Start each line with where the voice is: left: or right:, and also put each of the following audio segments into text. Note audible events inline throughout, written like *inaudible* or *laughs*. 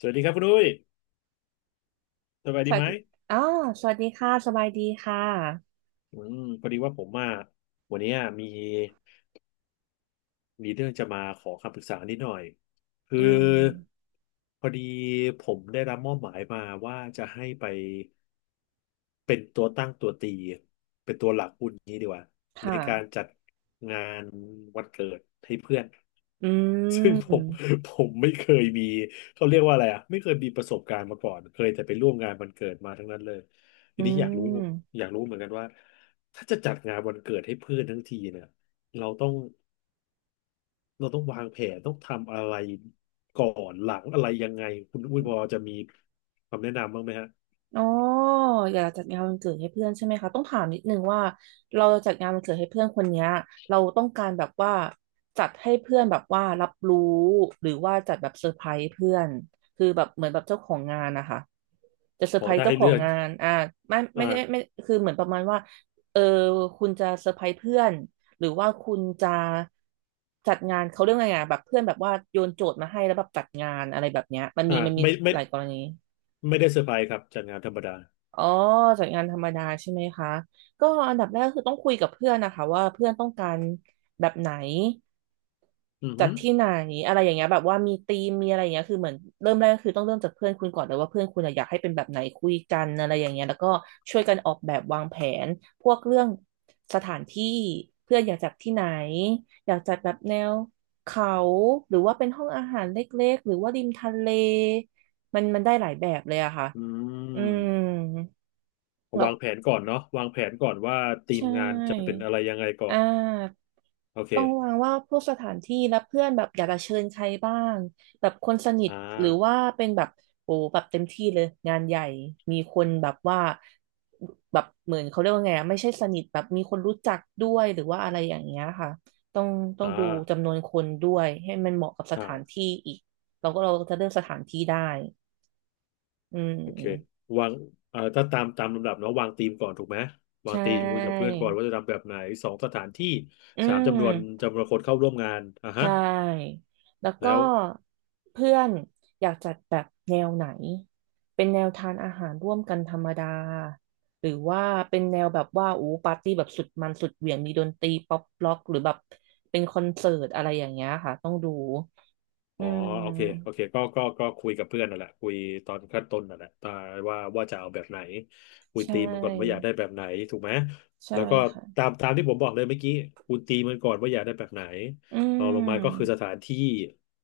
left: สวัสดีครับคุณดุ้ยสบาย
right: ส
left: ดี
right: วั
left: ไห
right: ส
left: ม
right: ดีอ๋อสวัสดีค่ะสบายดีค่ะ
left: พอดีว่าผมอ่ะวันนี้มี มีเรื่องจะมาขอคำปรึกษานิดหน่อยคือ
right: อ่า
left: พอดีผมได้รับมอบหมายมาว่าจะให้ไปเป็นตัวตั้งตัวตีเป็นตัวหลักพูดงี้ดีกว่าใน
right: ค่ะ
left: การจัดงานวันเกิดให้เพื่อน
right: อื
left: *laughs* ซึ่งผม
right: ม
left: ผมไม่เคยมีเขาเรียกว่าอะไรอ่ะไม่เคยมีประสบการณ์มาก่อนเคยแต่ไปร่วมงานวันเกิดมาทั้งนั้นเลยที
right: อื
left: นี้อยากรู้
right: ม
left: อยากรู้เหมือนกันว่าถ้าจะจัดงานวันเกิดให้เพื่อนทั้งทีเนี่ยเราต้อง เราต้องวางแผนต้องทำอะไรก่อนหลังอะไรยังไงคุณอุ้ยพอจะมีคำแนะนำบ้างไหมฮะ
right: อ๋ออยากจัดงานวันเกิดให้เพื่อนใช่ไหมคะต้องถามนิดนึงว่าเราจัดงานวันเกิดให้เพื่อนคนเนี้ยเราต้องการแบบว่าจัดให้เพื่อนแบบว่ารับรู้หรือว่าจัดแบบเซอร์ไพรส์เพื่อนคือแบบเหมือนแบบเจ้าของงานนะคะจะเซอ
left: ข
right: ร์
left: อ
right: ไพรส์
left: ถ้า
right: เจ้า
left: ให้
right: ขอ
left: เลื
right: ง
left: อก
right: งานไม่ได้ไม่
left: อ่า
right: คือเหมือนประมาณว่าเออคุณจะเซอร์ไพรส์เพื่อนหรือว่าคุณจะจัดงานเขาเรื่องไงอ่ะแบบเพื่อนแบบว่าโยนโจทย์มาให้แล้วแบบจัดงานอะไรแบบเนี้ยมัน
left: อ่า
right: มีมันมี
left: ไม่ไม่
right: หลายกรณี
left: ไม่ได้เซอร์ไพรส์ครับจากงานธรรมดา
right: อ๋อจัดงานธรรมดาใช่ไหมคะก็อันดับแรกคือต้องคุยกับเพื่อนนะคะว่าเพื่อนต้องการแบบไหน
left: อือ
right: จั
left: หื
right: ด
left: อ
right: ที่ไหนอะไรอย่างเงี้ยแบบว่ามีธีมมีอะไรอย่างเงี้ยคือเหมือนเริ่มแรกก็คือต้องเริ่มจากเพื่อนคุณก่อนเลยว่าเพื่อนคุณอะอยากให้เป็นแบบไหนคุยกันอะไรอย่างเงี้ยแล้วก็ช่วยกันออกแบบวางแผนพวกเรื่องสถานที่เพื่อนอยากจัดที่ไหนอยากจัดแบบแนวเขาหรือว่าเป็นห้องอาหารเล็กๆหรือว่าริมทะเลมันมันได้หลายแบบเลยอะค่ะ
left: อื
right: อืม
left: ม
right: แล้ว
left: วางแผนก่อนเนาะวางแผนก่อนว่าที
right: ใช
left: มงานจะเป็
right: ่
left: นอะไรยังไงก่อ
right: อ่
left: น
right: า
left: โอ
right: ต้องวา
left: เค
right: งว่าพวกสถานที่และเพื่อนแบบอยากจะเชิญใครบ้างแบบคนสนิท
left: อ่า
right: หรือว่าเป็นแบบโอ้แบบเต็มที่เลยงานใหญ่มีคนแบบว่าแบบเหมือนเขาเรียกว่าไงอะไม่ใช่สนิทแบบมีคนรู้จักด้วยหรือว่าอะไรอย่างเงี้ยค่ะต้องต้อง
left: อ่า
right: ดูจำนวนคนด้วยให้มันเหมาะกับสถาน
left: อ่า
right: ที่อีกเราก็จะเลือกสถานที่ได้อื
left: โอเค
right: ม
left: วางเอ่อถ้าตามลำดับเนาะวางธีมก่อนถูกไหมวาง
right: ใช่
left: ธีมคุยกับเพื่อนก่อนว่าจะทำแบบไหนสองสถานที่
right: อื
left: สามจำนวน
right: ม
left: จำนวนคนเข้าร่วมงานอ่ะ
right: ใช
left: ฮะ
right: ่ แล้วก็
left: แล้ว
right: เพื่อนอยากจัดแบบแนวไหน เป็นแนวทานอาหารร่วมกันธรรมดา หรือว่าเป็นแนวแบบว่าโอ้ปาร์ตี้แบบสุดมันสุดเหวี่ยงมีดนตรีป๊อปล็อกหรือแบบเป็นคอนเสิร์ตอะไรอย่างเงี้ยค่ะต้องดู
left: อ๋
right: อื
left: อโอเคโอ
right: ม
left: เคก็คุยกับเพื่อนนั่นแหละคุยตอนขั้นต้นนั่นแหละตาว่าว่าจะเอาแบบไหนคุย
right: ใช
left: ตีมมันก่อนว่าอยาก
right: ่
left: ได้แบบไหนถูกไหม
right: ใช่
left: แล้วก็
right: ค่ะ
left: ตามที่ผมบอกเลยเมื่อกี้คุณตีมันก่อนว่าอยากได้แบบไหน
right: อื
left: รองลงมาก็คือ
right: ม
left: สถานที่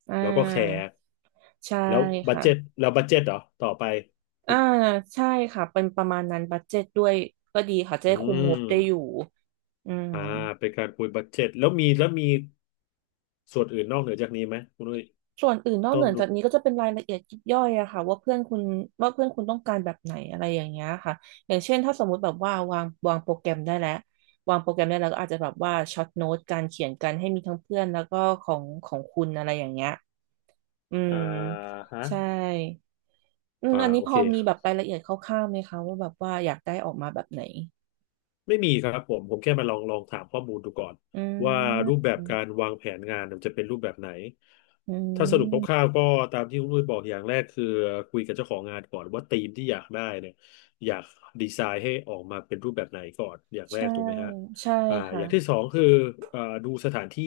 right: อ่
left: แล้วก็แข
right: า
left: ก
right: ใช่
left: แล้วบัดเจ็ต
right: ค่ะ
left: แล้วบัดเจ็ตเหรอต่อไปคุ
right: อ่า
left: ณ
right: ใช่ค่ะเป็นประมาณนั้นบัดเจ็ตด้วยก็ดีค่ะจะ
left: อื
right: ได้คุมง
left: ม
right: บได้อยู่อืม
left: อ่าเป็นการคุยบัดเจ็ตแล้วมีส่วนอื่นนอกเหนือจากนี้ไหมคุณนุ้ย
right: ส่วนอื่นนอก
left: ต้
right: เห
left: อ
right: นือ
left: ดู
right: จากนี้ก็จะเป็นรายละเอียดยิบย่อยอะค่ะว่าเพื่อนคุณต้องการแบบไหนอะไรอย่างเงี้ยค่ะอย่างเช่นถ้าสมมุติแบบว่าวางโปรแกรมได้แล้ววางโปรแกรมได้แล้วก็อาจจะแบบว่าช็อตโน้ตการเขียนกันให้มีทั้งเพื่อนแล้วก็ของคุณอะไรอย่างเงี้ยอืม
left: อ่าฮะ
right: ใช่อืม
left: อ่า
right: อันนี้
left: โอ
right: พ
left: เค
right: อมีแบบรายละเอียดคร่าวๆไหมคะว่าแบบว่าอยากได้ออกมาแบบไหน
left: ไม่มีครับผมแค่มาลองถามข้อมูลดูก่อน
right: อื
left: ว่ารูปแบ
right: ม
left: บการวางแผนงานมันจะเป็นรูปแบบไหน
right: อื
left: ถ้าสรุปค
right: ม
left: ร่าวๆก็ตามที่คุณลุยบอกอย่างแรกคือคุยกับเจ้าของงานก่อนว่าธีมที่อยากได้เนี่ยอยากดีไซน์ให้ออกมาเป็นรูปแบบไหนก่อนอย่างแรก
right: ใช่
left: ถูกไหมฮะ
right: ใช่
left: อ
right: ค่ะ
left: ย่างที่สองคือดูสถานที่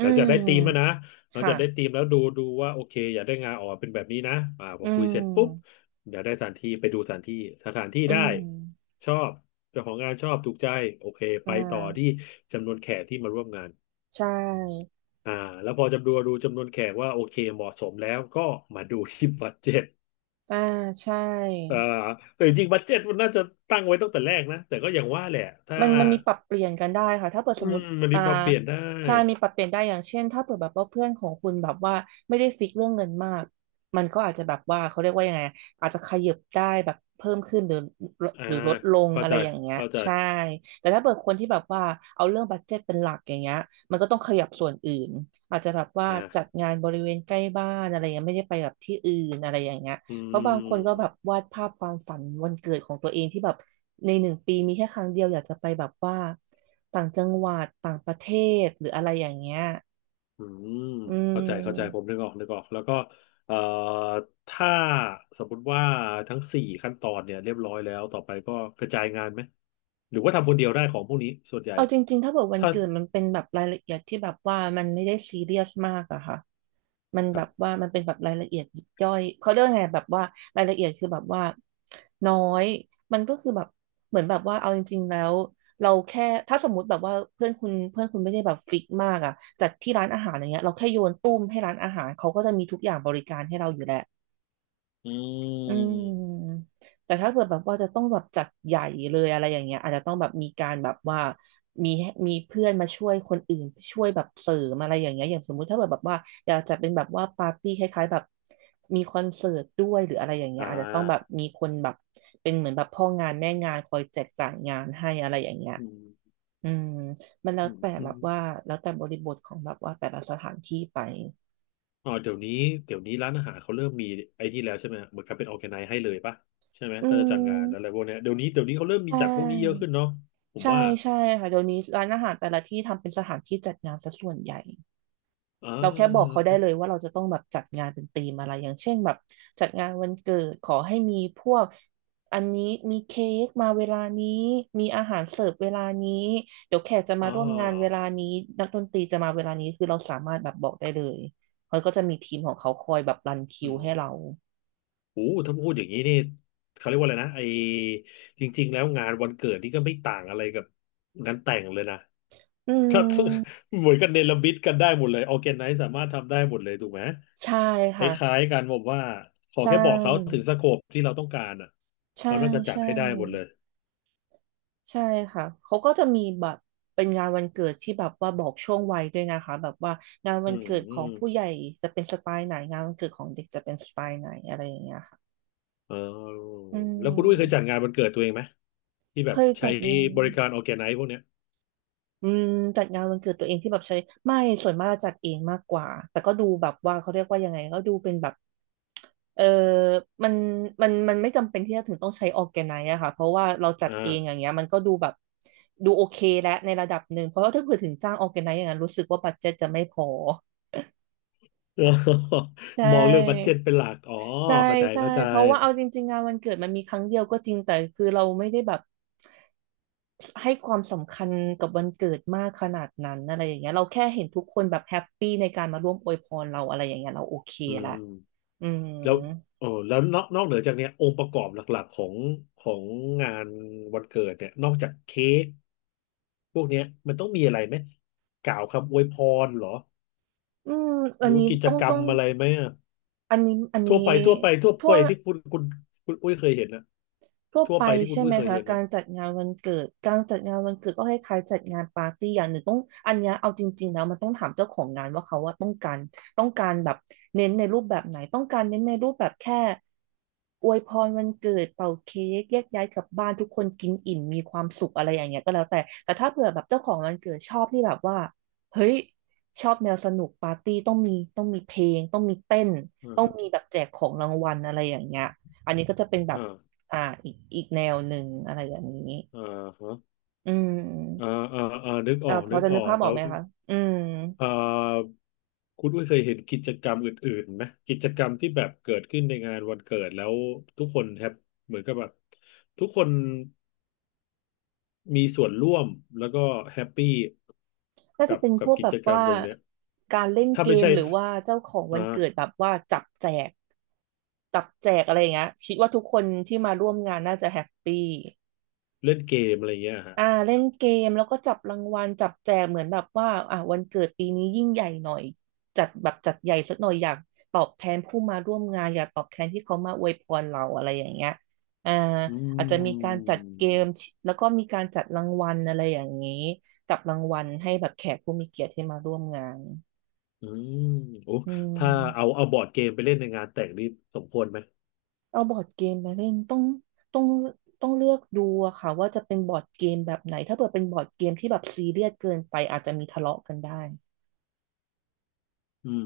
left: ห
right: ื
left: ลังจากได้ธีมแล้วนะ
right: ม
left: หลังจา
right: ค่ะ
left: กได้ธีมแล้วดูว่าโอเคอยากได้งานออกมาเป็นแบบนี้นะพอ
right: อื
left: คุยเสร็จปุ๊บ
right: ม
left: อยากได้สถานที่ไปดูสถานที่สถานที่
right: อื
left: ได้
right: ม
left: ชอบเจ้าของงานชอบถูกใจโอเค
right: อ่
left: ไปต่อที่
right: า
left: จำนวนแขกที่มาร่วมงาน
right: ใช่
left: อ่าแล้วพอดูจำนวนแขกว่าโอเคเหมาะสมแล้วก็มาดูที่ *laughs* บัดเจ็ต
right: อ่าใช่
left: อ่าแต่จริงๆบัดเจ็ตมันน่าจะตั้งไว้ตั้งแต่แรกนะแต่ก็อย่างว่าแหละถ้า
right: มันมีปรับเปลี่ยนกันได้ค่ะถ้าเปิด
left: อื
right: สมม
left: ม
right: ติ
left: มันมี
right: อ่า
left: ปรับเปลี่ยนได้
right: ใช่มีปรับเปลี่ยนได้อย่างเช่นถ้าเปิดแบบว่าเพื่อนของคุณแบบว่าไม่ได้ฟิกเรื่องเงินมากมันก็อาจจะแบบว่าเขาเรียกว่ายังไงอาจจะขยับได้แบบเพิ่มขึ้นหรือ
left: อ่า
right: หรือลดลง
left: เข้า
right: อะ
left: ใจ
right: ไรอย่างเงี้ย
left: เข้าใจ
right: ใช่แต่ถ้าเปิดคนที่แบบว่าเอาเรื่องบัดเจ็ตเป็นหลักอย่างเงี้ยมันก็ต้องขยับส่วนอื่นอาจจะแบบว่าจั
left: อ่า
right: ดงานบริเวณใกล้บ้านอะไรเงี้ยไม่ได้ไปแบบที่อื่นอะไรอย่างเงี้ย
left: อื
right: เพราะบางคนก็แบบ
left: ม
right: วาดภาพความฝันวันเกิดของตัวเองที่แบบในหนึ่งปีมีแค่ครั้งเดียวอยากจะไปแบบว่าต่างจังหวัดต่างประเทศหรืออะไรอย่างเงี้ย
left: อืม
right: อื
left: เข้าใจเข้าใจผ
right: ม
left: มนึกออกนึกออก แล้วก็เอ่อถ้าสมมติว่าทั้งสี่ขั้นตอนเนี่ยเรียบร้อยแล้ว ต่อไปก็กระจายงานไหม หรือว่าทำคนเดียวได้ของพวกนี้ส่วนใหญ่
right: เอาจริงๆถ้าเกิดวัน
left: ถ้า
right: เกิดมันเป็นแบบรายละเอียดที่แบบว่ามันไม่ได้ซีเรียสมากอะค่ะมัน
left: ค
right: แบ
left: รั
right: บ
left: บ
right: ว่ามันเป็นแบบรายละเอียดยิบย่อยเขาเรียกไงแบบว่ารายละเอียดคือแบบว่าน้อยมันก็คือแบบเหมือนแบบว่าเอาจริงๆแล้วเราแค่ถ้าสมมุติแบบว่าเพื่อนคุณไม่ได้แบบฟิกมากอะจัดที่ร้านอาหารอย่างเงี้ยเราแค่โยนตุ้มให้ร้านอาหารเขาก็จะมีทุกอย่างบริการให้เราอยู่แล้ว
left: อื
right: อื
left: ม
right: มแต่ถ้าเกิดแบบว่าจะต้องแบบจัดใหญ่เลยอะไรอย่างเงี้ยอาจจะต้องแบบมีการแบบว่ามีมีเพื่อนมาช่วยคนอื่นช่วยแบบเสริมอะไรอย่างเงี้ยอย่างสมมุติถ้าเกิดแบบว่าอยากจะเป็นแบบว่าปาร์ตี้คล้ายๆแบบมีคอนเสิร์ตด้วยหรืออะไรอย่างเงี้
left: อ่
right: ยอาจจะต้องแบบ
left: า
right: มีคนแบบเป็นเหมือนแบบพ่องานแม่งานคอยแจกจ่ายงานให้อะไรอย่างเงี้ย
left: อืม
right: อืมมันแล้ว
left: อืม
right: แต่
left: อ
right: แบบ
left: ม
right: ว่าแล้วแต่บริบทของแบบว่าแต่ละสถานที่ไป
left: อ๋อเดี๋ยวนี้ร้านอาหารเขาเริ่มมีไอ้นี่แล้วใช่ไหม เหมือนกับเป็นออร์แกไนซ์ให้เลยป่ะใช่ไหม
right: อื
left: ถ้าจะจัดงานอะไร
right: ม
left: พวกเนี้ยเดี๋ยวนี้เขาเริ่มมี
right: ใช่
left: จัดพวกนี้เยอะขึ้นเนาะผม
right: ใช่
left: ว่า
right: ใช่ค่ะเดี๋ยวนี้ร้านอาหารแต่ละที่ทำเป็นสถานที่จัดงานซะส่วนใหญ่
left: อ่
right: เราแค่บอกเขา
left: า
right: ได้เลยว่าเราจะต้องแบบจัดงานเป็นธีมอะไรอย่างเช่นแบบจัดงานวันเกิดขอให้มีพวกอันนี้มีเค้กมาเวลานี้มีอาหารเสิร์ฟเวลานี้เดี๋ยวแขกจะ
left: อ่
right: มาร่วมงานเว
left: า
right: ลานี้นักดนตรีจะมาเวลานี้คือเราสามารถแบบบอกได้เลยเขาก็จะมีทีมของเขาคอยแบบรันคิ
left: อื
right: ว
left: ม
right: ให้เรา
left: โอ้ถ้าพูดอย่างนี้นี่เขาเรียกว่าอะไรนะจริงๆแล้วงานวันเกิดนี่ก็ไม่ต่างอะไรกับงานแต่งเลยนะ
right: อื
left: *laughs* ถ้า
right: ม
left: เหมือนกันเนรมิตกันได้หมดเลยออร์แกไนซ์สามารถทำได้หมดเลยถูกไหม
right: ใช่
left: ค
right: ค่ะ
left: ล้ายๆกันผมว่าขอ
right: ใช่
left: แค่บอกเขาถึงสโคปที่เราต้องการอ่ะ
right: ใช่
left: เราน่าจะจัด
right: ใช่
left: ให้ได้หมดเลย
right: ใช่ค่ะ เขาก็จะมีแบบเป็นงานวันเกิดที่แบบว่าบอกช่วงวัยด้วยนะคะแบบว่างาน
left: อื
right: วัน
left: ม
right: เกิด
left: อื
right: ขอ
left: ม
right: งผู้ใหญ่จะเป็นสไตล์ไหนงานวันเกิดของเด็กจะเป็นสไตล์ไหนอะไรอย่างเงี้ยค่ะ
left: เออ
right: อื
left: แล้วคุณอุ้ยเคยจัด
right: ม
left: งานวันเกิดตัวเองไหมที่แบ
right: เค
left: บ
right: ย
left: ใช้
right: จัดงาน
left: บริการออร์แกไนซ์พวกเนี้ย
right: อืมจัดงานวันเกิดตัวเองที่แบบใช้ไม่ส่วนมากจะจัดเองมากกว่าแต่ก็ดูแบบว่าเขาเรียกว่ายังไงก็ดูเป็นแบบเออมันมันไม่จำเป็นที่จะถึงต้องใช้ออร์แกไนซ์อะค่ะเพราะว่าเราจัด
left: อ่า
right: เองอย่างเงี้ยมันก็ดูแบบดูโอเคและในระดับหนึ่งเพราะว่าถ้าเผื่อถึงจ้างออร์แกไนซ์อย่างนั้นรู้สึกว่าบัดเจ็ตจะไม่พอใช
left: *laughs* มองเรื่องบัดเจ็
right: ่
left: ตเป็นหลักอ๋อ
right: ใช่
left: เข้าใจ
right: ใช่
left: เข้าใจ
right: เพราะว่าเอาจริงๆงานวันเกิดมันมีครั้งเดียวก็จริงแต่คือเราไม่ได้แบบให้ความสำคัญกับวันเกิดมากขนาดนั้นอะไรอย่างเงี้ยเราแค่เห็นทุกคนแบบแฮปปี้ในการมาร่วมอวยพรเราอะไรอย่างเงี้ยเราโอเค
left: อื
right: ละ
left: ม
right: อืม
left: แล้วเออแล้วนอกเหนือจากเนี้ยองค์ประกอบหลักๆของงานวันเกิดเนี่ยนอกจากเค้กพวกเนี้ยมันต้องมีอะไรไหมกล่าวคำอวยพรเหรอ
right: อืม
left: ห
right: อั
left: รื
right: น
left: อ
right: นี้
left: ว่ากิจ
right: ต้อง
left: กรร
right: ต้อ
left: ม
right: ง
left: อะไรไหมอะ
right: อันนี้อัน
left: ทั่
right: นี้
left: วไปทั่วไปทั่ว
right: ทั่
left: ไป
right: ว
left: ที่คุณอุ้ยเคยเห็นนะ
right: ทั่ว
left: ทั่ว
right: ไป
left: ไปที่คุ
right: ใช่
left: ณอุ้
right: ไหม
left: ยเคย
right: คะ
left: เห็น
right: กา
left: นะ
right: รจัดงานวันเกิดการจัดงานวันเกิดก็คล้ายๆจัดงานปาร์ตี้อย่างหนึ่งต้องอันเนี้ยเอาจริงๆแล้วมันต้องถามเจ้าของงานว่าเขาว่าต้องการต้องการแบบเน้นในรูปแบบไหนต้องการเน้นในรูปแบบแค่อวยพรวันเกิดเป่าเค้กแยกย้ายกลับบ้านทุกคนกินอิ่มมีความสุขอะไรอย่างเงี้ยก็แล้วแต่แต่ถ้าเผื่อแบบเจ้าของวันเกิดชอบที่แบบว่าเฮ้ยชอบแนวสนุกปาร์ตี้ต้องมีต้องมีเพลงต้องมีเต้น
left: อ่า
right: ต้อง
left: ฮะ
right: มีแบบแจกของรางวัลอะไรอย่างเงี้ยอันนี้ก็จะเป็นแบบ
left: อ่า
right: อ่าอีกอีกแนวหนึ่งอะไรอย่างนี้
left: อ่าฮะ
right: อื
left: อ่า
right: ม
left: อ่าอ่านึกอ
right: อ่า
left: อก
right: พอ
left: นึก
right: จะ
left: อ
right: นึ
left: อ
right: ก
left: ก
right: ภาพอ
left: แล้
right: อก
left: ว
right: ไหมคะอืม
left: เอ่อคุณอุ้ยเคยเห็นกิจกรรมอื่นๆไหมกิจกรรมที่แบบเกิดขึ้นในงานวันเกิดแล้วทุกคนแฮปเหมือนกับแบบทุกคนมีส่วนร่วมแล้วก็แฮปปี้
right: น่า
left: กั
right: จะ
left: บ
right: เป็นพ
left: กับ
right: วก
left: กิ
right: แบ
left: จ
right: บ
left: กรรม
right: ว่า
left: ตรงเนี้ย
right: การเล่น
left: ถ้า
right: เก
left: ไม่
right: ม
left: ใช่
right: หรือว่าเจ้าของ
left: อ
right: วันเกิดแบ
left: ่า
right: บว่าจับแจกจับแจกอะไรอย่างเงี้ยคิดว่าทุกคนที่มาร่วมงานน่าจะแฮปปี้
left: เล่นเกมอะไรเงี้ยฮะ
right: อ่าเล่นเกมแล้วก็จับรางวัลจับแจกเหมือนแบบว่าอ่าวันเกิดปีนี้ยิ่งใหญ่หน่อยจัดแบบจัดใหญ่สักหน่อยอยากตอบแทนผู้มาร่วมงานอยากตอบแทนที่เขามาอวยพรเราอะไรอย่างเงี้ยอ่า
left: อื
right: อาจจะมีการจัดเกม
left: ม
right: แล้วก็มีการจัดรางวัลอะไรอย่างนี้จับรางวัลให้แบบแขกผู้มีเกียรติที่มาร่วมงาน
left: อืมโอ้
right: อื
left: ถ้าเอา
right: ม
left: เอาบอร์ดเกมไปเล่นในงานแต่งนี่สมควรไหม
right: เอาบอร์ดเกมมาเล่นต้องต้องเลือกดูอะค่ะว่าจะเป็นบอร์ดเกมแบบไหนถ้าเกิดเป็นบอร์ดเกมที่แบบซีเรียสเกินไปอาจจะมีทะเลาะกันได้
left: อืม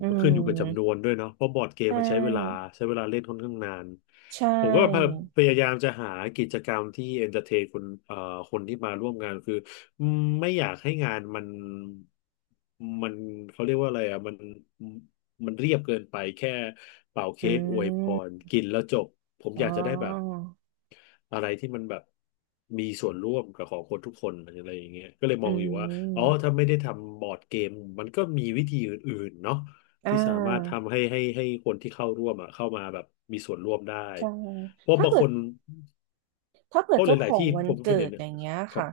right: อื
left: มันขึ้นอยู่กับจำนว
right: ม
left: นด้วยเนาะเพราะบอร์ดเก
right: ใช
left: มมันใช้เวลา
right: ่
left: ใช้เวลาเล่นค่อนข้างนาน
right: ใช
left: ผมก็
right: ่
left: พยายามจะหากิจกรรมที่เอนเตอร์เทนคนคนที่มาร่วมงานคืออืมไม่อยากให้งานมันเขาเรียกว่าอะไรอ่ะมันเรียบเกินไปแค่เป่า
right: อื
left: เค้กอวยพร
right: ม
left: กินแล้วจบผม
right: อ๋
left: อยา
right: อ
left: กจะได้แบบอะไรที่มันแบบมีส่วนร่วมกับของคนทุกคนอะไรอย่างเงี้ยก็เลย
right: อื
left: มองอยู่ว่า อ๋อ
right: ม
left: ถ้าไม่ได้ทำบอร์ดเกมมันก็มีวิธีอื่นๆเนาะ
right: อ่
left: ที่สามารถ
right: า
left: ทำให้คนที่เข้าร่วมอ่ะเข้ามาแบบมีส่วนร่วมได้
right: ใช่
left: เพราะ
right: ถ้า
left: บาง
right: เกิ
left: ค
right: ด
left: น
right: ถ้าเกิ
left: เพ
right: ด
left: ราะห
right: เจ้าข
left: ลาย
right: อ
left: ๆ
right: ง
left: ที่
right: วั
left: ผ
right: น
left: มเค
right: เกิ
left: ยเห็
right: ด
left: นเนี่
right: อ
left: ย
right: ย่างเงี้ย
left: ครับ
right: ค่ะ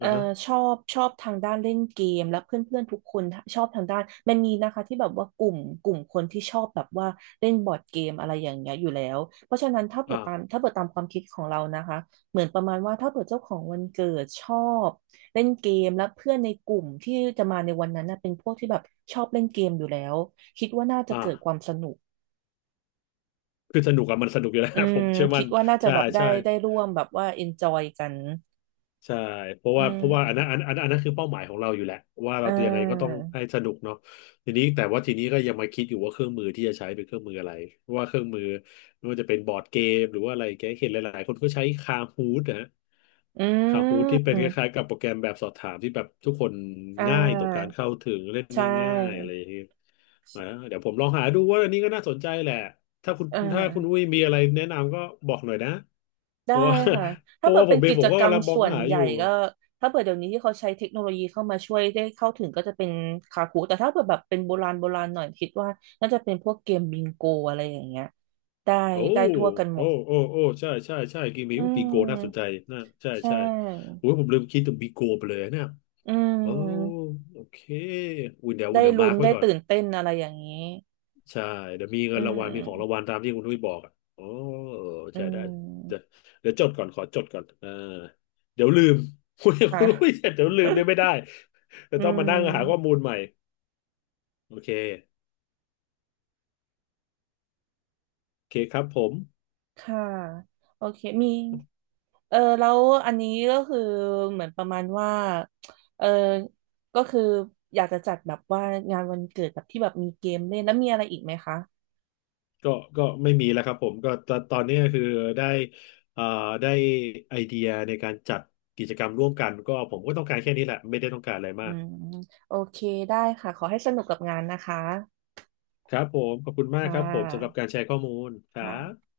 right: เอ่
left: ่า
right: อ
left: ฮะ
right: ชอบชอบทางด้านเล่นเกมและเพื่อนๆทุกคนชอบทางด้านมันมีนะคะที่แบบว่ากลุ่มกลุ่มคนที่ชอบแบบว่าเล่นบอร์ดเกมอะไรอย่างเงี้ยอยู่แล้ว เพราะฉะนั้นถ้าเปิ
left: อ่า
right: ดตามถ้าเปิดตามความคิดของเรานะคะเหมือนประมาณว่าถ้าเปิดเจ้าของวันเกิดชอบเล่นเกมและเพื่อนในกลุ่มที่จะมาในวันนั้นนะเป็นพวกที่แบบชอบเล่นเกมอยู่แล้ว คิดว่าน่าจะ
left: อ่า
right: เกิดความสนุก
left: คือสนุกอะมันสนุกอยู่แล้ว
right: อื
left: *laughs* ผ
right: ม
left: มเชื่อมั่
right: คิ
left: น
right: ดว่าน่าจะ
left: ใช่
right: แบบได้
left: ใช่
right: ได้ร่วมแบบว่า enjoy กัน
left: ใช่เพราะ
right: อื
left: ว่าเพราะว่าอันนั้
right: ม
left: นอันนั้นคือเป้าหมายของเราอยู่แหละว่าเรา
right: อ่
left: ตัวยังไงก็ต้อง
right: า
left: ให้สนุกเนาะ ทีนี้แต่ว่าทีนี้ก็ยังมาคิดอยู่ว่าเครื่องมือที่จะใช้เป็นเครื่องมืออะไรว่าเครื่องมือไม่ว่าจะเป็นบอร์ดเกมหรือว่าอะไรแกเห็นหลายๆคนก็ใช้คาฮูดนะฮะ
right: อื
left: คาฮูดที่เป็นคล้าย
right: ม
left: ๆกับโปรแกรมแบบสอบถามที่แบบทุกคน
right: อ่
left: ง่ายต่อการ
right: า
left: เข้าถึงเล่น
right: ใช
left: ได้ง่ายอะไร
right: ่
left: อย่างเงี้ยนะเดี๋ยวผมลองหาดูว่าอันนี้ก็น่าสนใจแหละถ้าคุณ
right: อ่า
left: ถ้าคุณอุ้ยมีอะไรแนะนำก็บอกหน่อยนะเพ
right: ได้
left: ราะว่า
right: ค่ะ
left: *laughs* เพ
right: ถ้า
left: ราะ
right: เกิ
left: ว่า
right: ด
left: ผ
right: เป็
left: ม
right: น
left: เอง
right: กิ
left: ผ
right: จ
left: มก็
right: กรร
left: กำ
right: ม
left: ลังมอง
right: ส่วน
left: หา
right: ให
left: อ
right: ญ่
left: ยู่
right: ก็ถ้าเกิดเดี๋ยวนี้ที่เขาใช้เทคโนโลยีเข้ามาช่วยได้เข้าถึงก็จะเป็นคาคูแต่ถ้าเกิดแบบเป็นโบราณโบราณหน่อยคิดว่าน่าจะเป็นพวกเกมบิงโกอะไรอย่างเงี้ยได้
left: โอ้
right: ได้ทั่วกันหม
left: โอ้
right: ด
left: โอ้โอ้ใช่ใช่ใช่เกมนี้
right: อื
left: ปีโกน่าสนใจ
right: ม
left: น่าใช่
right: ใช
left: ใช่
right: ่
left: โอ้ยผมลืมคิดถึงปีโกไปเลยเนี่ย
right: อื
left: โอ้
right: ม
left: โอเคอุ่นเดี๋ยวอุ่น
right: ได้
left: เดี๋ยวมา
right: ลุ้
left: ร์
right: น
left: กไว้
right: ได้
left: ก่อน
right: ตื่นเต้นอะไรอย่างนี้
left: ใช่เดี๋ยวมีเงิ
right: อื
left: นรางวัลมีของรางวัล
right: ม
left: ตามที่คุณนุ้ยบอกอ่ะโอ้เออ
right: อื
left: ใช่ได้เดี๋ยว
right: ม
left: เดี๋ยวจดก่อน ขอจดก่อนเดี๋ยวลืม *laughs* คุณคุ
right: ค่ะ
left: ณนุ้ยเดี๋ยวลืมเดี๋ยวไม่ได้
right: *laughs*
left: เดี๋ย
right: อื
left: วต้องมานั่งหาข้อมู
right: ม
left: ลใหม่ โอเคโอเคครับผม
right: ค่ะโอเคมีเออแล้วอันนี้ก็คือเหมือนประมาณว่าเออก็คืออยากจะจัดแบบว่างานวันเกิดแบบที่แบบมีเกมเล่นแล้วมีอะไรอีกไหมคะ
left: ก็ก็ไม่มีแล้วครับผมก็ตตอนนี้ก็คือได้เอ่อได้ไอเดียในการจัดกิจกรรมร่วมกันก็ผมก็ต้องการแค่นี้แหละไม่ได้ต้องการอะไร
right: อื
left: มาก
right: มโอเคได้ค่ะขอให้สนุกกับงานนะคะ
left: ครับผมขอบคุณมาก
right: ค่
left: ครับผมสำหรับ
right: ะ
left: การแชร์ข้อมูลครั
right: ค่ะ
left: บ